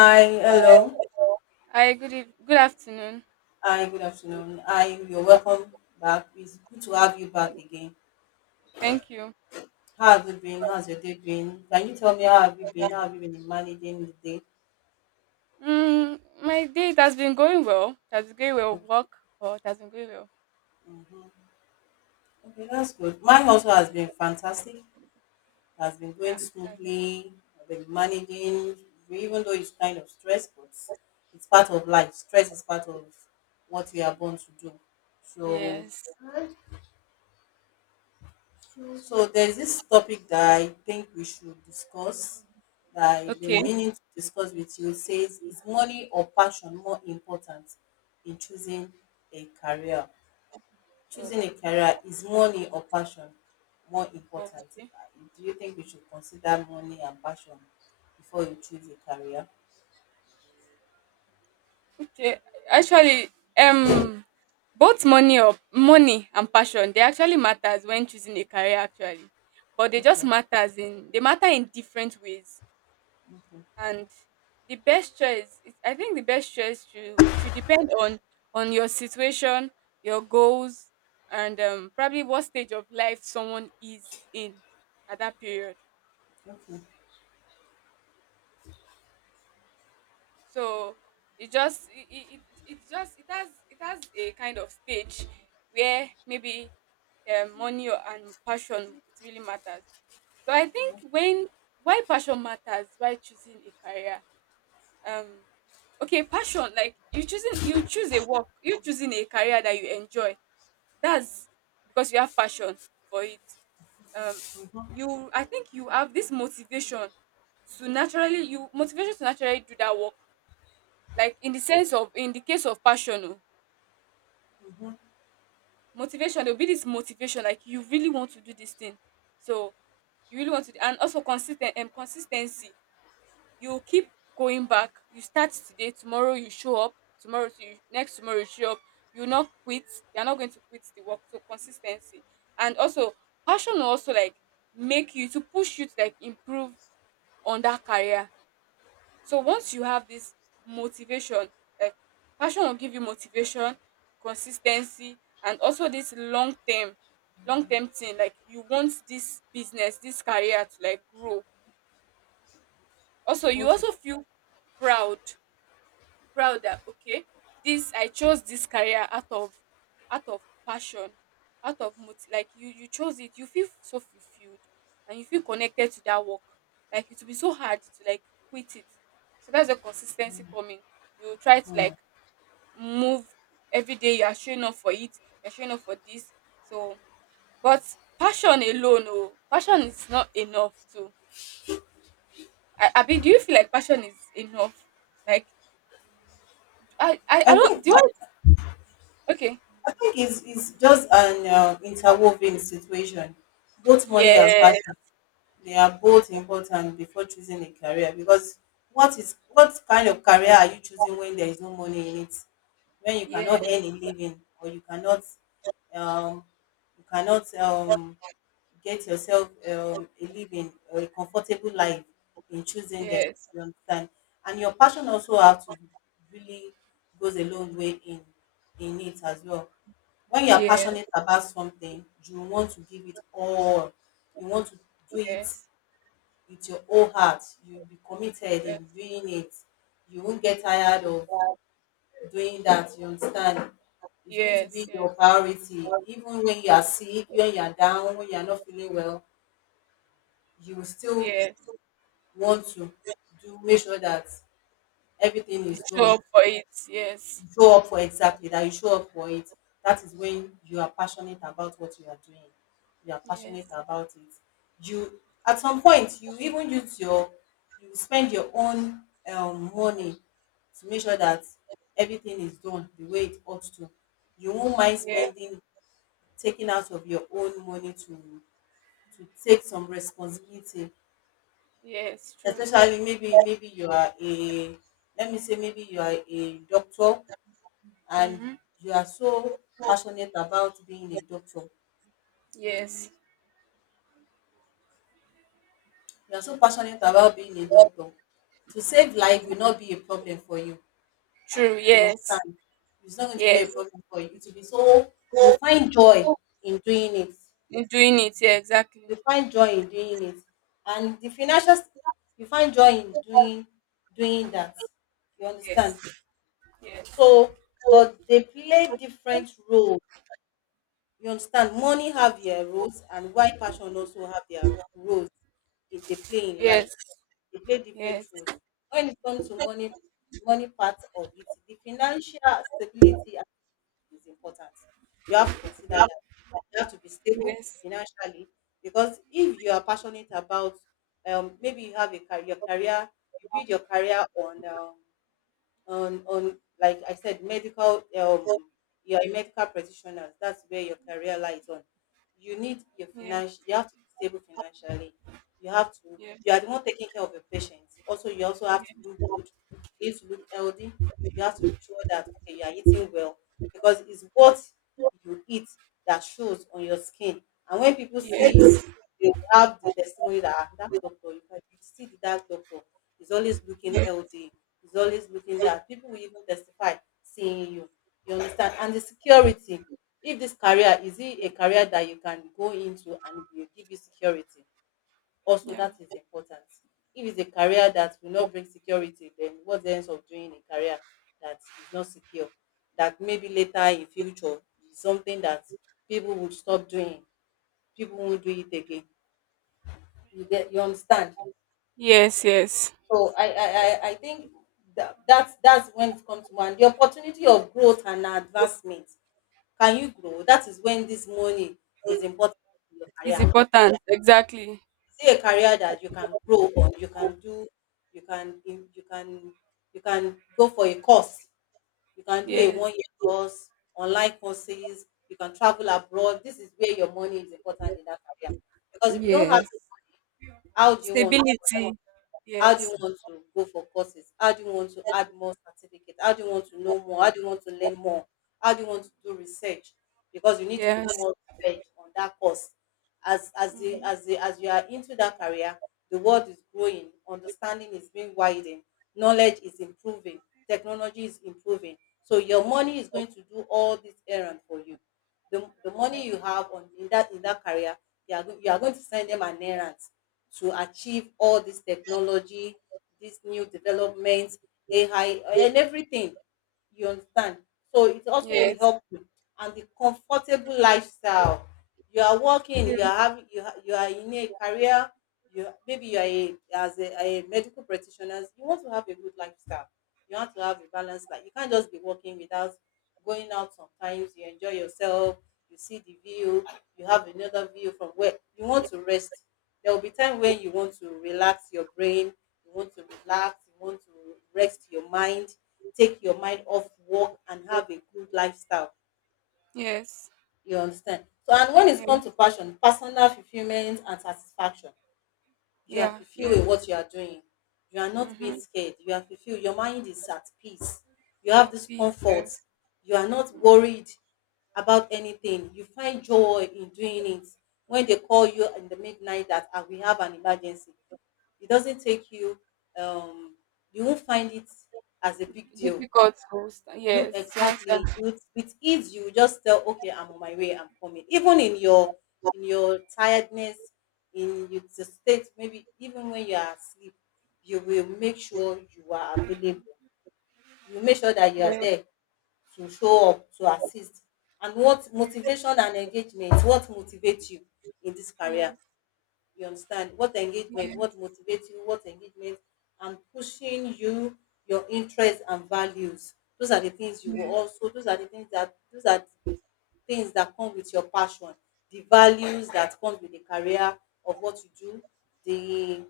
Hi, hello. Hi, good afternoon. Hi, good afternoon. Hi, you're welcome back. It's good to have you back again. Thank you. How have you been? How's your day been? Can you tell me how have you been? How have you been managing the day? My day it has been going well. It has been going well. Okay, Work, or it has been going well. mhm. Okay, that's good. Mine also has been fantastic. Has been Yeah. going that- smoothly. I've been managing, even though it's kind of stress, but it's part of life. Stress is part of what we are born to do. So Yes. So there's this topic that I think we should discuss that I've been Okay. meaning to discuss with you. It says, is money or passion more important in choosing a career? Oh, Choosing a okay. career, is money or passion more Oh, important? okay. Do you think we should consider money and passion before you choose a career? Okay. Actually, um, both money and passion they actually matters when choosing a career. Actually, but they just Okay, matters in they matter in different ways. okay, And the best choice is- I think the best choice should depend on your situation, your goals, and probably what stage of life someone is in at that period. okay. So it just it, it, it it just it has a kind of stage where maybe, money and passion, it really matters. So I think when, why passion matters, why choosing a career, um okay, passion, like you choose a work, you choosing a career that you enjoy, that's because you have passion for it. um you, I think, you have this motivation to naturally, you motivation to naturally do that work, like in the sense of, in the case of passion. Oh, Hmm. Motivation, there'll be this motivation like you really want to do this thing, so you really want to do, and also consistent, and consistency. You keep going back, you start today, tomorrow you show up, tomorrow to you, next tomorrow you show up, you not quit, you're not going to quit the work. So consistency, and also passion will also like make you to push you to like improve on that career. So once you have this motivation, like, passion will give you motivation, consistency, and also this long term thing, like you want this business, this career to like grow. Also, you Okay. also feel proud, proud that okay, this, I chose this career out of, out of passion, out of moti-, like you chose it, you feel so fulfilled, and you feel connected to that work. Like it will be so hard to like quit it, so that's the consistency coming. You try to Hmm. like move, every day you are showing up for it, you're showing up for this. So but passion alone, oh, passion is not enough. To, I abi, do you feel like passion is enough? Like, I I don't, think do you? Okay. I think it's just an interwoven situation. Both money and Yes, passion, they are both important before choosing a career because what kind of career are you choosing when there is no money in it? When you yes, cannot earn a living, or you cannot, um, you cannot, get yourself, a living or a comfortable life in choosing them. yes, You understand? And your passion also have to really goes a long way in it as well. When you are yes, passionate about something, you want to give it all. You want to do it yes, with your whole heart. You'll be committed yes, in doing it. You won't get tired of doing that. You understand? It's going to yes, be yes, your priority. Even when you are sick, when you are down, when you are not feeling well, you will still yes. want to do make sure that everything You is show done. up for it. Yes, Show up for, exactly, that you show up for it, that is when you are passionate about what you are doing, you are passionate yes, about it. You, at some point, you even use your, you spend your own, money to make sure that everything is done the way it ought to. You won't mind yes, spending, taking out of your own money to take some responsibility, yes, true. especially maybe you are a, let me say maybe you are a doctor, and Mm-hmm. you are so passionate about being a doctor. Yes, You are so passionate about being a doctor. To save life will not be a problem for you. true. You Yes, understand? It's not going to be a yes. problem for you. It will be so, you find joy in doing it. You're doing it. Yeah, You exactly. find joy in doing it. And the financial, you find joy in doing that. You Yes, understand? yes, So but they play different roles, you understand, money have their roles and why passion also have their roles in they play in life, yes, they play different yes, yes, roles. When it comes to money, money part of it, the financial stability is important, you have to consider that, you have to be stable yes, financially. Because if you are passionate about, um, maybe you have a career, your career, you build your career on, um, on like I said, medical, um, you're a medical practitioner, that's where your career lies on. You need your yes, financial, you have to be stable financially. You have to, yes. you are the one taking care of your patients. Also you also have to look good, you need to look healthy, you have to be sure that okay you are eating well because it's what you eat that shows on your skin. And when people see you, they will have the testimony that, "Ah, that doctor, you can you see the that doctor is always looking healthy, is always looking down." People will even testify seeing you. You understand? And the security. If this career is it a career that you can go into and it will give you security, also Yeah. that is important. If it's a career that will not bring security, then what's the sense of doing a career that is not secure? That maybe later in future is something that people would stop doing. People won't do it again. You get, you understand? Yes, yes. So I think that, that's when it comes to one. The opportunity of growth and advancement. Can you grow? That is when this money is important in your It's career. important. Exactly. Say a career that you can grow on, you can do, you can you can you can go for a course, you can do a one Yes, year course, online courses, you can travel abroad. This is where your money is important in that career. Because if you don't have, yes. how do you want to, Stability. how do you Yes, want to go for courses? How do you want to add more certificate? How do you want to know more? How do you want to learn more? How do you want to do research? Because you need to yeah. do more research on that course. As as the Mm, as the as you are into that career, the world is growing, understanding is being widened, knowledge is improving, technology is improving. So your money is going to do all this errand for you. The yeah. money you have on in that career, you are, go- you are going to send them an errand to achieve all this technology, this new developments, AI, and everything. You understand? So it also will Yes, help you. And the comfortable lifestyle. You are working, you are having, you, ha- you are in a career, you, maybe you are a, as a medical practitioner, you want to have a good lifestyle. You have to have a balanced life. You can't just be working without going out sometimes. You enjoy yourself, you see the view, you have another view from where you want to rest. There will be time when you want to relax your brain, you want to relax, you want to rest your mind, take your mind off work and have a good lifestyle. yes, You understand? So and when yeah, it comes to passion, personal fulfillment and satisfaction, you are yeah, fulfilled with yes. what you are doing. You are not being Mm-hmm. scared. You are fulfilled. Your mind is at peace. You have Or this peace, comfort. yes. You are not worried about anything. You find joy in doing it. When they call you Mm. in the midnight that, "Ah, we have an emergency," it doesn't take you, um, you won't find it as a big deal. Difficult to sta-, You, yes, to exactly. answer. You, with ease, you just tell, okay, I'm on my way, I'm coming. Even in your tiredness, in your the state, maybe even when you are asleep, you will make sure you are available. You make sure that you are Yes, there to show up, to assist. And what motivation and engagement, what motivates you in this career? yes, You understand what engagement, yes, what motivates you, what engagement, and pushing you, your interests and values. Those are the things you will yes, also. Those are the things that, those are things that come with your passion, the values that comes with the career of what you do, the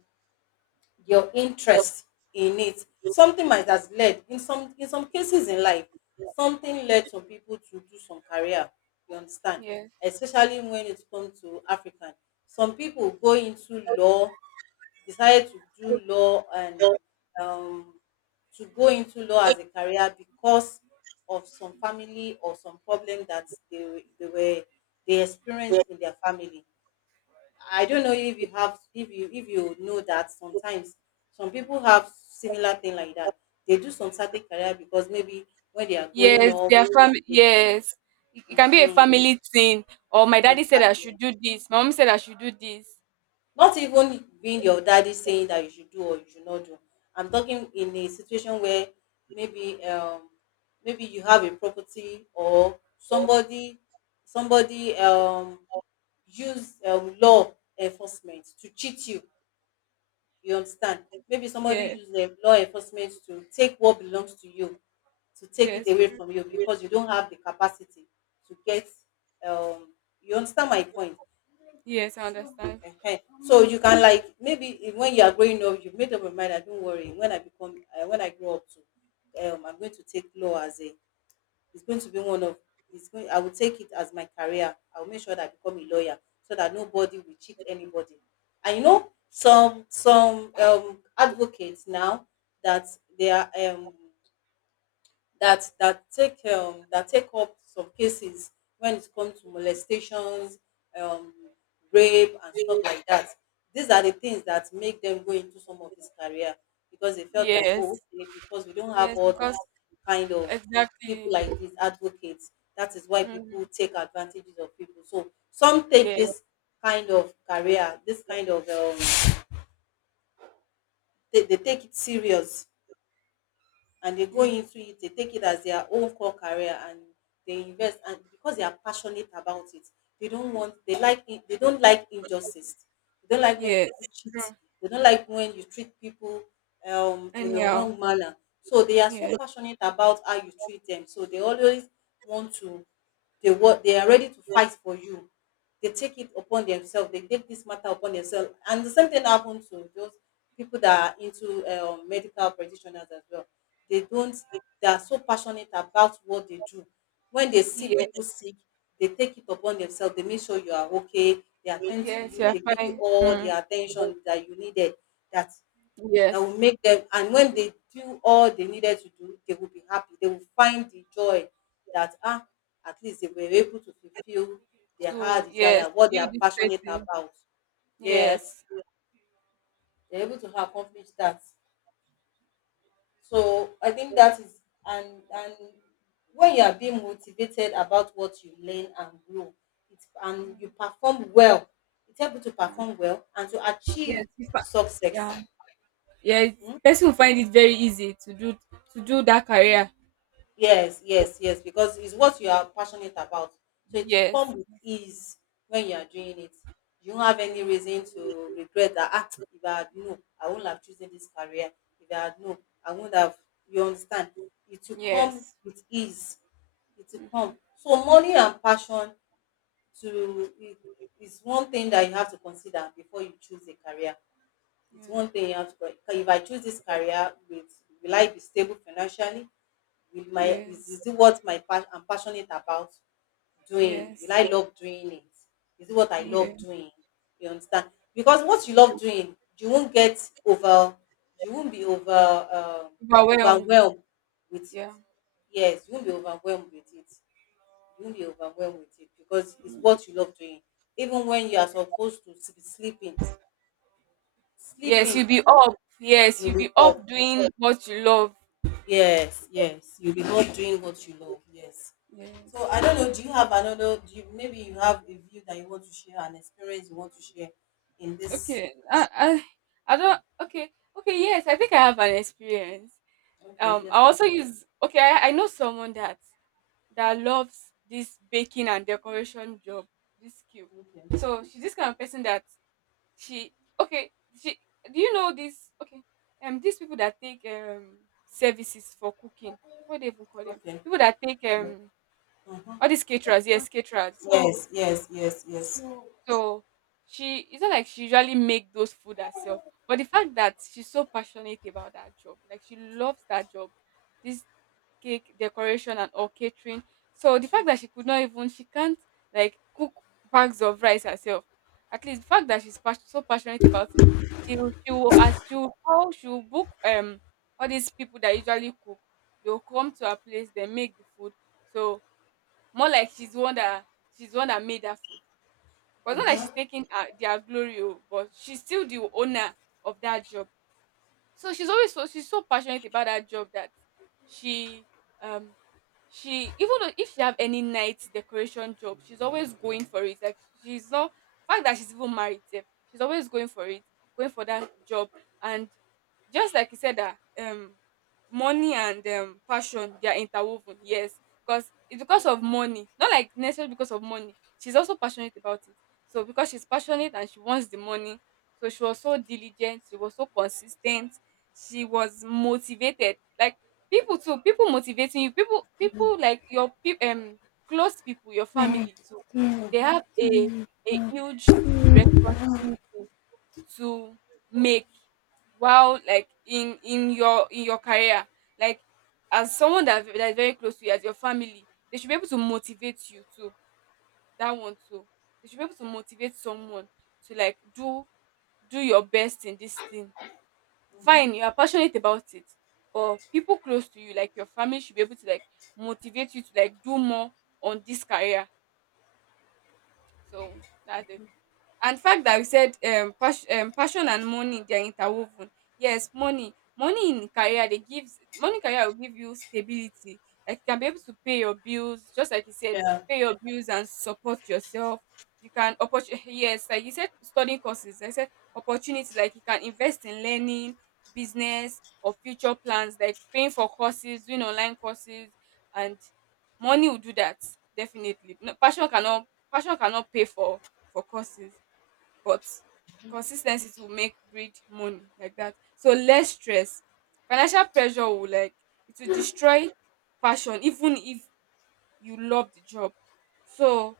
your interest in it. Something might has led in some cases in life, something led some people to do some career. You understand, yes, especially when it comes to African, some people go into law, decided to do law and, um, to go into law as a career because of some family or some problem that they were they experienced in their family. I don't know if you have, if you know that sometimes some people have similar thing like that. They do some certain career because maybe when they are growing yes. up, Their family, they, yes. It can be a mhm, family thing. Or my daddy said I should exactly. do this. My mom said I should do this. Not even being your daddy saying that you should do or you should not do. I'm talking in a situation where maybe, um, maybe you have a property or somebody, somebody, um, use, law enforcement to cheat you. You understand? Maybe somebody Yes, used the law enforcement to take what belongs to you, to take it yes, away true. from you because you don't have the capacity to get, um, you understand my point. Yes, I understand. Ehen. So you can, like, maybe if- when you are growing up, you've made up your mind. I don't worry. When I become, when I grow up, to, I'm going to take law as a. It's going to be one of. It's going. I will take it as my career. I will make sure that I become a lawyer so that nobody will cheat anybody. And you know some advocates now that they are, um, that take, that take up some cases when it comes to molestations, um, rape, and stuff like that. These are the things that make them go into some of this career because they felt like, oh, Yes, okay, because we don't have yes, all because this kind of people exactly. like these advocates. That is why people Mm, take advantages of people. So some take yes, this kind of career, this kind of they take it serious and they go into yes, it. They take it as their own core career, and they invest. And because they are passionate about it, they like it. They don't like injustice. They don't like when yes, people cheat. true. They don't like when you treat people in the Anyhow, wrong manner. So they are so yes. passionate about how you treat them. So they always want to they are ready to fight for you. They take it upon themselves. They take this matter upon themselves and The same thing happens to those people that are into medical practitioners as well. They don't They are so passionate about what they do. When they see Yes, people sick, they take it upon themselves. They make sure you are okay. They attend to yes, you. you're They give you fine. all the Mm. attention that you needed. That that Yes. will make them. And when they do all they needed to do, they will be happy. They will find the joy that at least they were able to fulfill their heart So yes, desire, what they you are this passionate person. about. Yes, Yes. they're able to accomplish that. So I think that is and when you are being motivated about what you learn and grow, it's and you Mm. perform well, it's able to Yeah. perform well and to achieve Yes. If I, success. yeah. Yeah. Person will find it very easy to do that career. Yes, yes, yes, because it's what you are passionate about. So it will Yes. come with ease when you are doing it. You don't have any Yeah. reason to regret that, ah, if I had known, I wouldn't have chosen this career. If I had known, I wouldn't have, you understand? It will come Yes. with ease. It will Mm. come. So money and passion to it is one thing that you have to consider before you choose a career. It's one Yeah. thing you have to, if I choose this career, with, will I be stable financially? Will my is, Yes. is it what my I'm passionate about doing? Will Yes. I love doing it? Is it what I love Yeah. doing? You understand? Because what you Yeah. love doing, you won't get over. You won't be over Overwhelmed. Overwhelmed with it. Yeah. Yes, you won't be overwhelmed with it. You won't be overwhelmed with it, because it's what you love doing. Even when you are supposed to be sleeping, Yes, you'll sleeping be up. Yes, you'll you'll be be up. up doing what you love. Yes, yes, you'll be up doing what you love. Yes. So Yes. I don't know. Do you have another? Do you, maybe you have a view that you want to share, an experience you want to share in this? Okay. I don't, okay. Okay, yes, I think I have an experience. Okay. I Yes, also yes, use okay, I know someone that loves this baking and decoration job, this skill. yes. So she's this kind of person that, she, okay, she, do you know this? Okay, these people that take services for cooking, what do they even call them, Okay. Okay. people that take all Mm-hmm. these caterers? Yes, caterers. So, yes, yes, yes, yes, so. So, she, it's not like she usually make those food herself. But the fact that she's so passionate about that job, like she loves that job, this cake decoration and all catering. So the fact that she could not even, she can't like cook bags of rice herself. At least the fact that she's pas-, so passionate about it, she will, as, she will call, she will book all these people that usually cook. They'll come to her place, they make the food. So more like she's the one that made that food, but it's not like she's taking their glory, oh, but she's still the owner of that job. So she's always, so she's so passionate about that job that she, um she, even though if she have any night decoration job, she's always going for it. Like she's not, the fact that she's even married sef, she's always going for it, going for that job. And just like you said that, money and passion, they are interwoven, yes. Because it's because of money, not like necessarily because of money, she's also passionate about it. So because she's passionate and she wants the money, so she was so diligent, she was so consistent, she was motivated. Like people too, people motivating you. People, people like your peop, close people, your Mhm, like, family too. They yeah. have a huge responsibility to make, while like in your in your career. Like as someone that is very close to you, as your family, they should be able to motivate you too. That one too. They should be able to motivate someone to like do, do your best in this thing. Mhm. Fine, you are passionate about it, but people close to you, like your family, should be able to like motivate you to like do more on this career. So that's it. And the fact that we said, pas-, passion and money, they are interwoven. Yes, money, money in career they gives, money in career will give you stability. Like you can be able to pay your bills, just like you said, Yeah, pay your bills and support yourself. You can opportunity. Yes, like you said, studying courses. Like I said, opportunities, like you can invest in learning, business or future plans, like paying for courses, doing online courses, and money will do that definitely. No, passion cannot, passion cannot pay for courses, but consistency ten to make breed money like that. So less stress. Financial pressure will like, it will destroy passion even if you love the job. So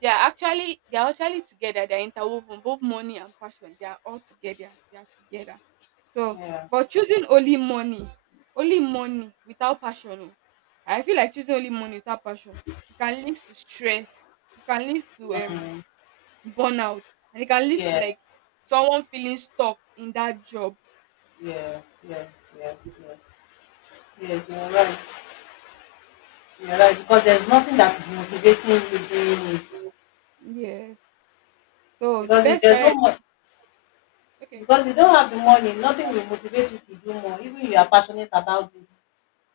they are actually together. They are interwoven. Both money and passion, they are all together. They are together. So yeah, but choosing only money without passion. Oh, I feel like choosing only money without passion, it can lead to stress. It can lead to burnout, and it can lead to yeah, like someone feeling stuck in that job. yes, yes, yes, yes. Yes, you're right. You're right, because there's nothing that is motivating you doing it. Yes, so the Because if best there's no career is, money, okay, because you don't have the money, nothing will motivate you to do more. Even if you are passionate about it,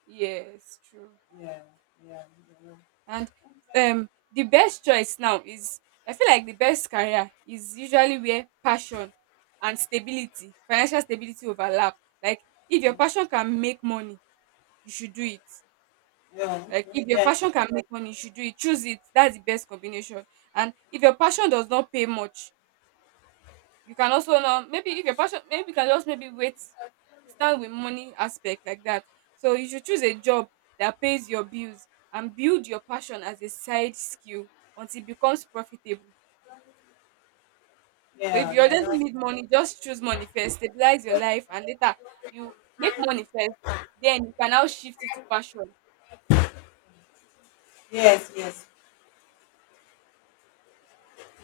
yes, true. yeah, yeah, yeah, And um the best choice now is, I feel like the best career is usually where passion and stability, financial stability, overlap. Like if your passion can make money, you should do it. yeah, Like if your yeah, passion can make money, you should do it, choose it, that's the best combination. And if your passion does not pay much, you can also now, maybe if your passion, maybe you can just maybe wait, start with money aspect like that. So you should choose a job that pays your bills and build your passion as a side skill until it becomes profitable. So if yeah, you yeah. urgently That's need money, just choose money first, stabilize your life, and later, you make money first, then you can now shift it to passion. yes, yes,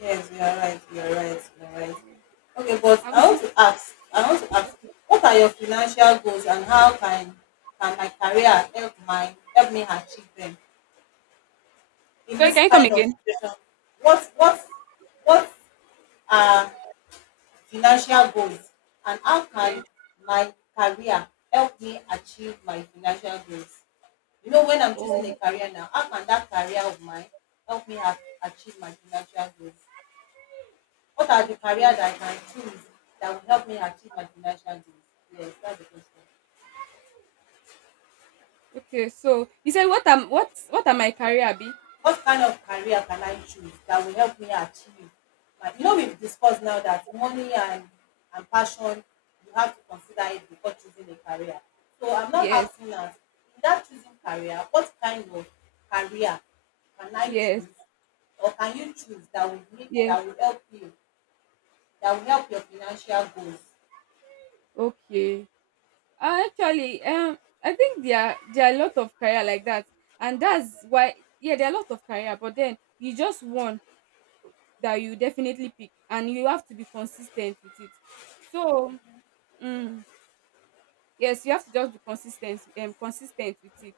yes. You are right. You are right. You are right. Okay, but I'm I want sure, to ask. I want to ask. What are your financial goals, and how can my career help my help me achieve them in sorry, this can you come kind of again? situation? What what what are financial goals, and how can Yes, my career help me achieve my financial goals? You know, when I'm choosing a oh, career now, how can that career of mine help me achieve my financial goals? What are the okay, career that I can choose that will help me achieve my financial goals? Yes, that's the question. okay, so you said what am, what am my career be? What kind of career can I choose that will help me achieve my, you know, we've discussed now that money and passion, you have to consider it before choosing a career. So I'm not Yes, asking us in that choosing career, what kind of career can I yes, choose or can you choose that will make yes. that will help you, that will help your financial goals? Okay. Actually, I think there are a lot of career like that, and that's why, yeah, there are a lot of career. But then you just one that you definitely pick, and you have to be consistent with it. So, mm, yes, you have to just be consistent, consistent with it.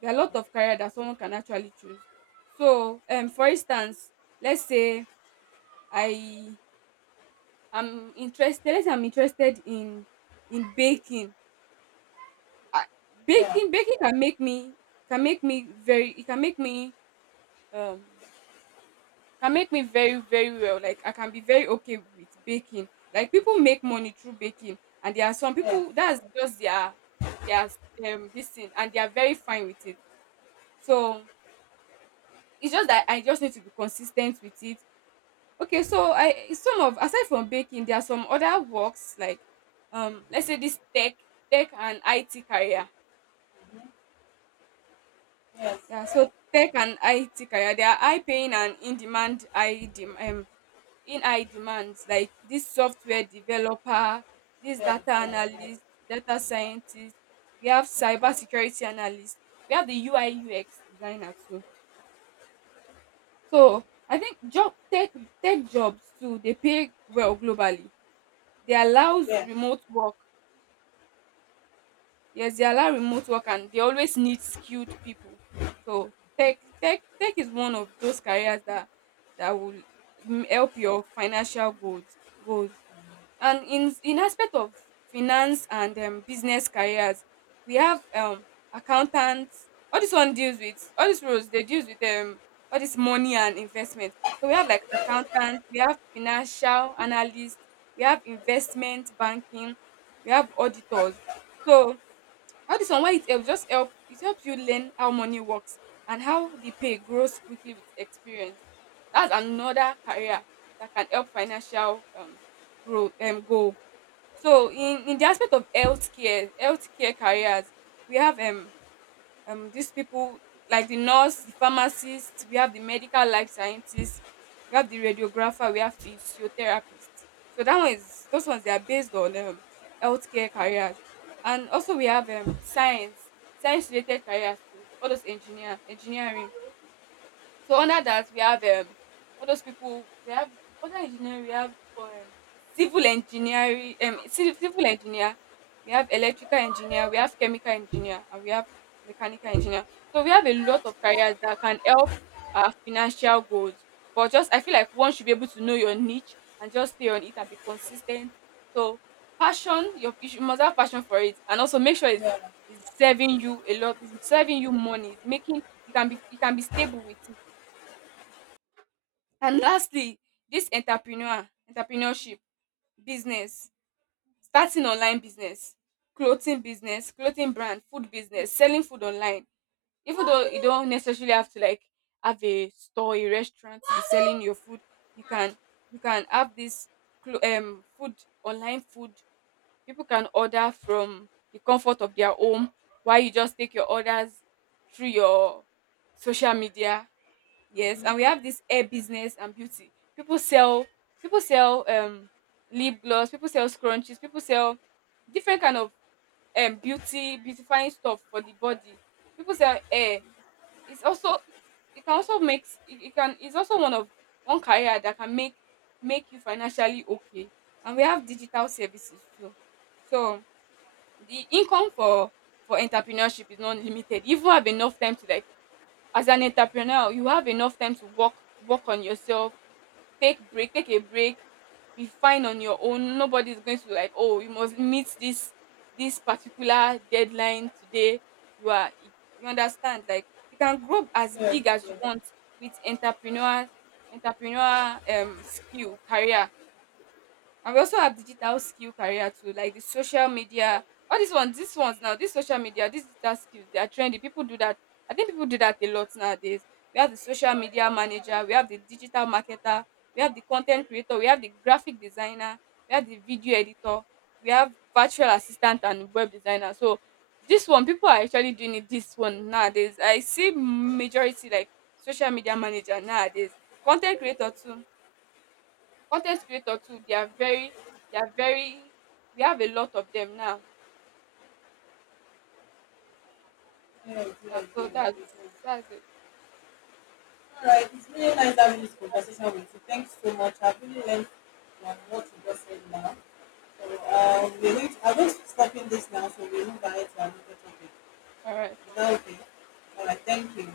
There are a lot of career that someone can actually choose. So, for instance, let's say I am interested. Let's say I'm interested in in baking I, Yeah, baking can make me very it um can make me very well. Like, I can be very okay with baking. Like, people make money through baking, and there are some yes, people that's just their their this thing, and they are very fine with it. So it's just that I just need to be consistent with it. Okay, so I some of aside from baking, there are some other works like, let's say, this tech and IT career. yes, Yeah, so tech and IT career, they are high paying and in demand. In high demands, like this software developer, this yes, data yes, yes, analyst, data scientist, we have cyber security analyst, we have the UI UX designer too. So I think job tech tech jobs too, they pay well globally. They allows yes, remote work. Yes, they allow remote work, and they always need skilled people. So tech is one of those careers that that will help your financial goals. And in aspect of finance and, business careers, we have accountants. All this one deals with, all these roles. They deals with, all this money and investment. So we have like accountants, we have financial analysts, we have investment banking, we have auditors. So all this one, why it helps, just help it helps you learn how money works and how the pay grows quickly with experience. That's another career that can help financial, grow, goal. So in the aspect of healthcare, healthcare careers, we have these people, like the nurse, the pharmacist, we have the medical life scientist, we have the radiographer, we have the physiotherapist. So that one is, those ones, they are based on, healthcare careers. And also we have, science, science related careers too, all those engineering. So under that we have, all those people. We have other engineering, we have, civil engineering, civil engineer, we have electrical engineer, we have chemical engineer, and we have mechanical engineer. So we have a lot of careers that can help our financial goals. But just, I feel like one should be able to know your niche and just stay on it and be consistent. So passion, must have passion for it, and also make sure yeah, yes, yes, it's serving you a lot. It's serving you money. It's making, you can be, you can be stable with. And lastly, this entrepreneurship, business, starting online business, clothing brand, food business, selling food online. Even though you don't necessarily have to like have a store, a restaurant, to be selling your food, you can, you can have this food, online food. People can order from the comfort of their home while you just take your orders through your social media. Yes, and we have this hair business and beauty. People sell, people sell lip gloss, people sell scrunchies, people sell different kind of, beauty beautifying stuff for the body. People sell hair. It's also, it can also make s- it can it's also one of one career that can make you financially okay. And we have digital services too. So the income for entrepreneurship is not limited. You even have enough time to, like, as an entrepreneur, you have enough time to work, work on yourself, take a break, be fine on your own. Nobody is going to like, oh, you must meet this, this particular deadline today. You are, you understand, like you can grow as yes, big as you want with entrepreneur skill career. And we also have digital skill career too, like the social media. All these ones now, these social media, these digital skills, they are trendy. People do that. I think people do that a lot nowadays. We have the social media manager, we have the digital marketer, we have the content creator, we have the graphic designer, we have the video editor, we have virtual assistant and web designer. So this one, people are actually doing it this one nowadays. I see majority like social media manager nowadays, content creator too, con ten t creator too, they are very, they are very, we have a lot of them now. yes, Yeah, yes, so yes, that's yes. that's it. All right, it's really nice having this conversation with you. Thanks so much. I've really learned from what you just said now. So Yeah. Thank we're you. going to, I'm going to be stopping this now, so we move ahead to another topic. All right. Is that okay? All right, thank you.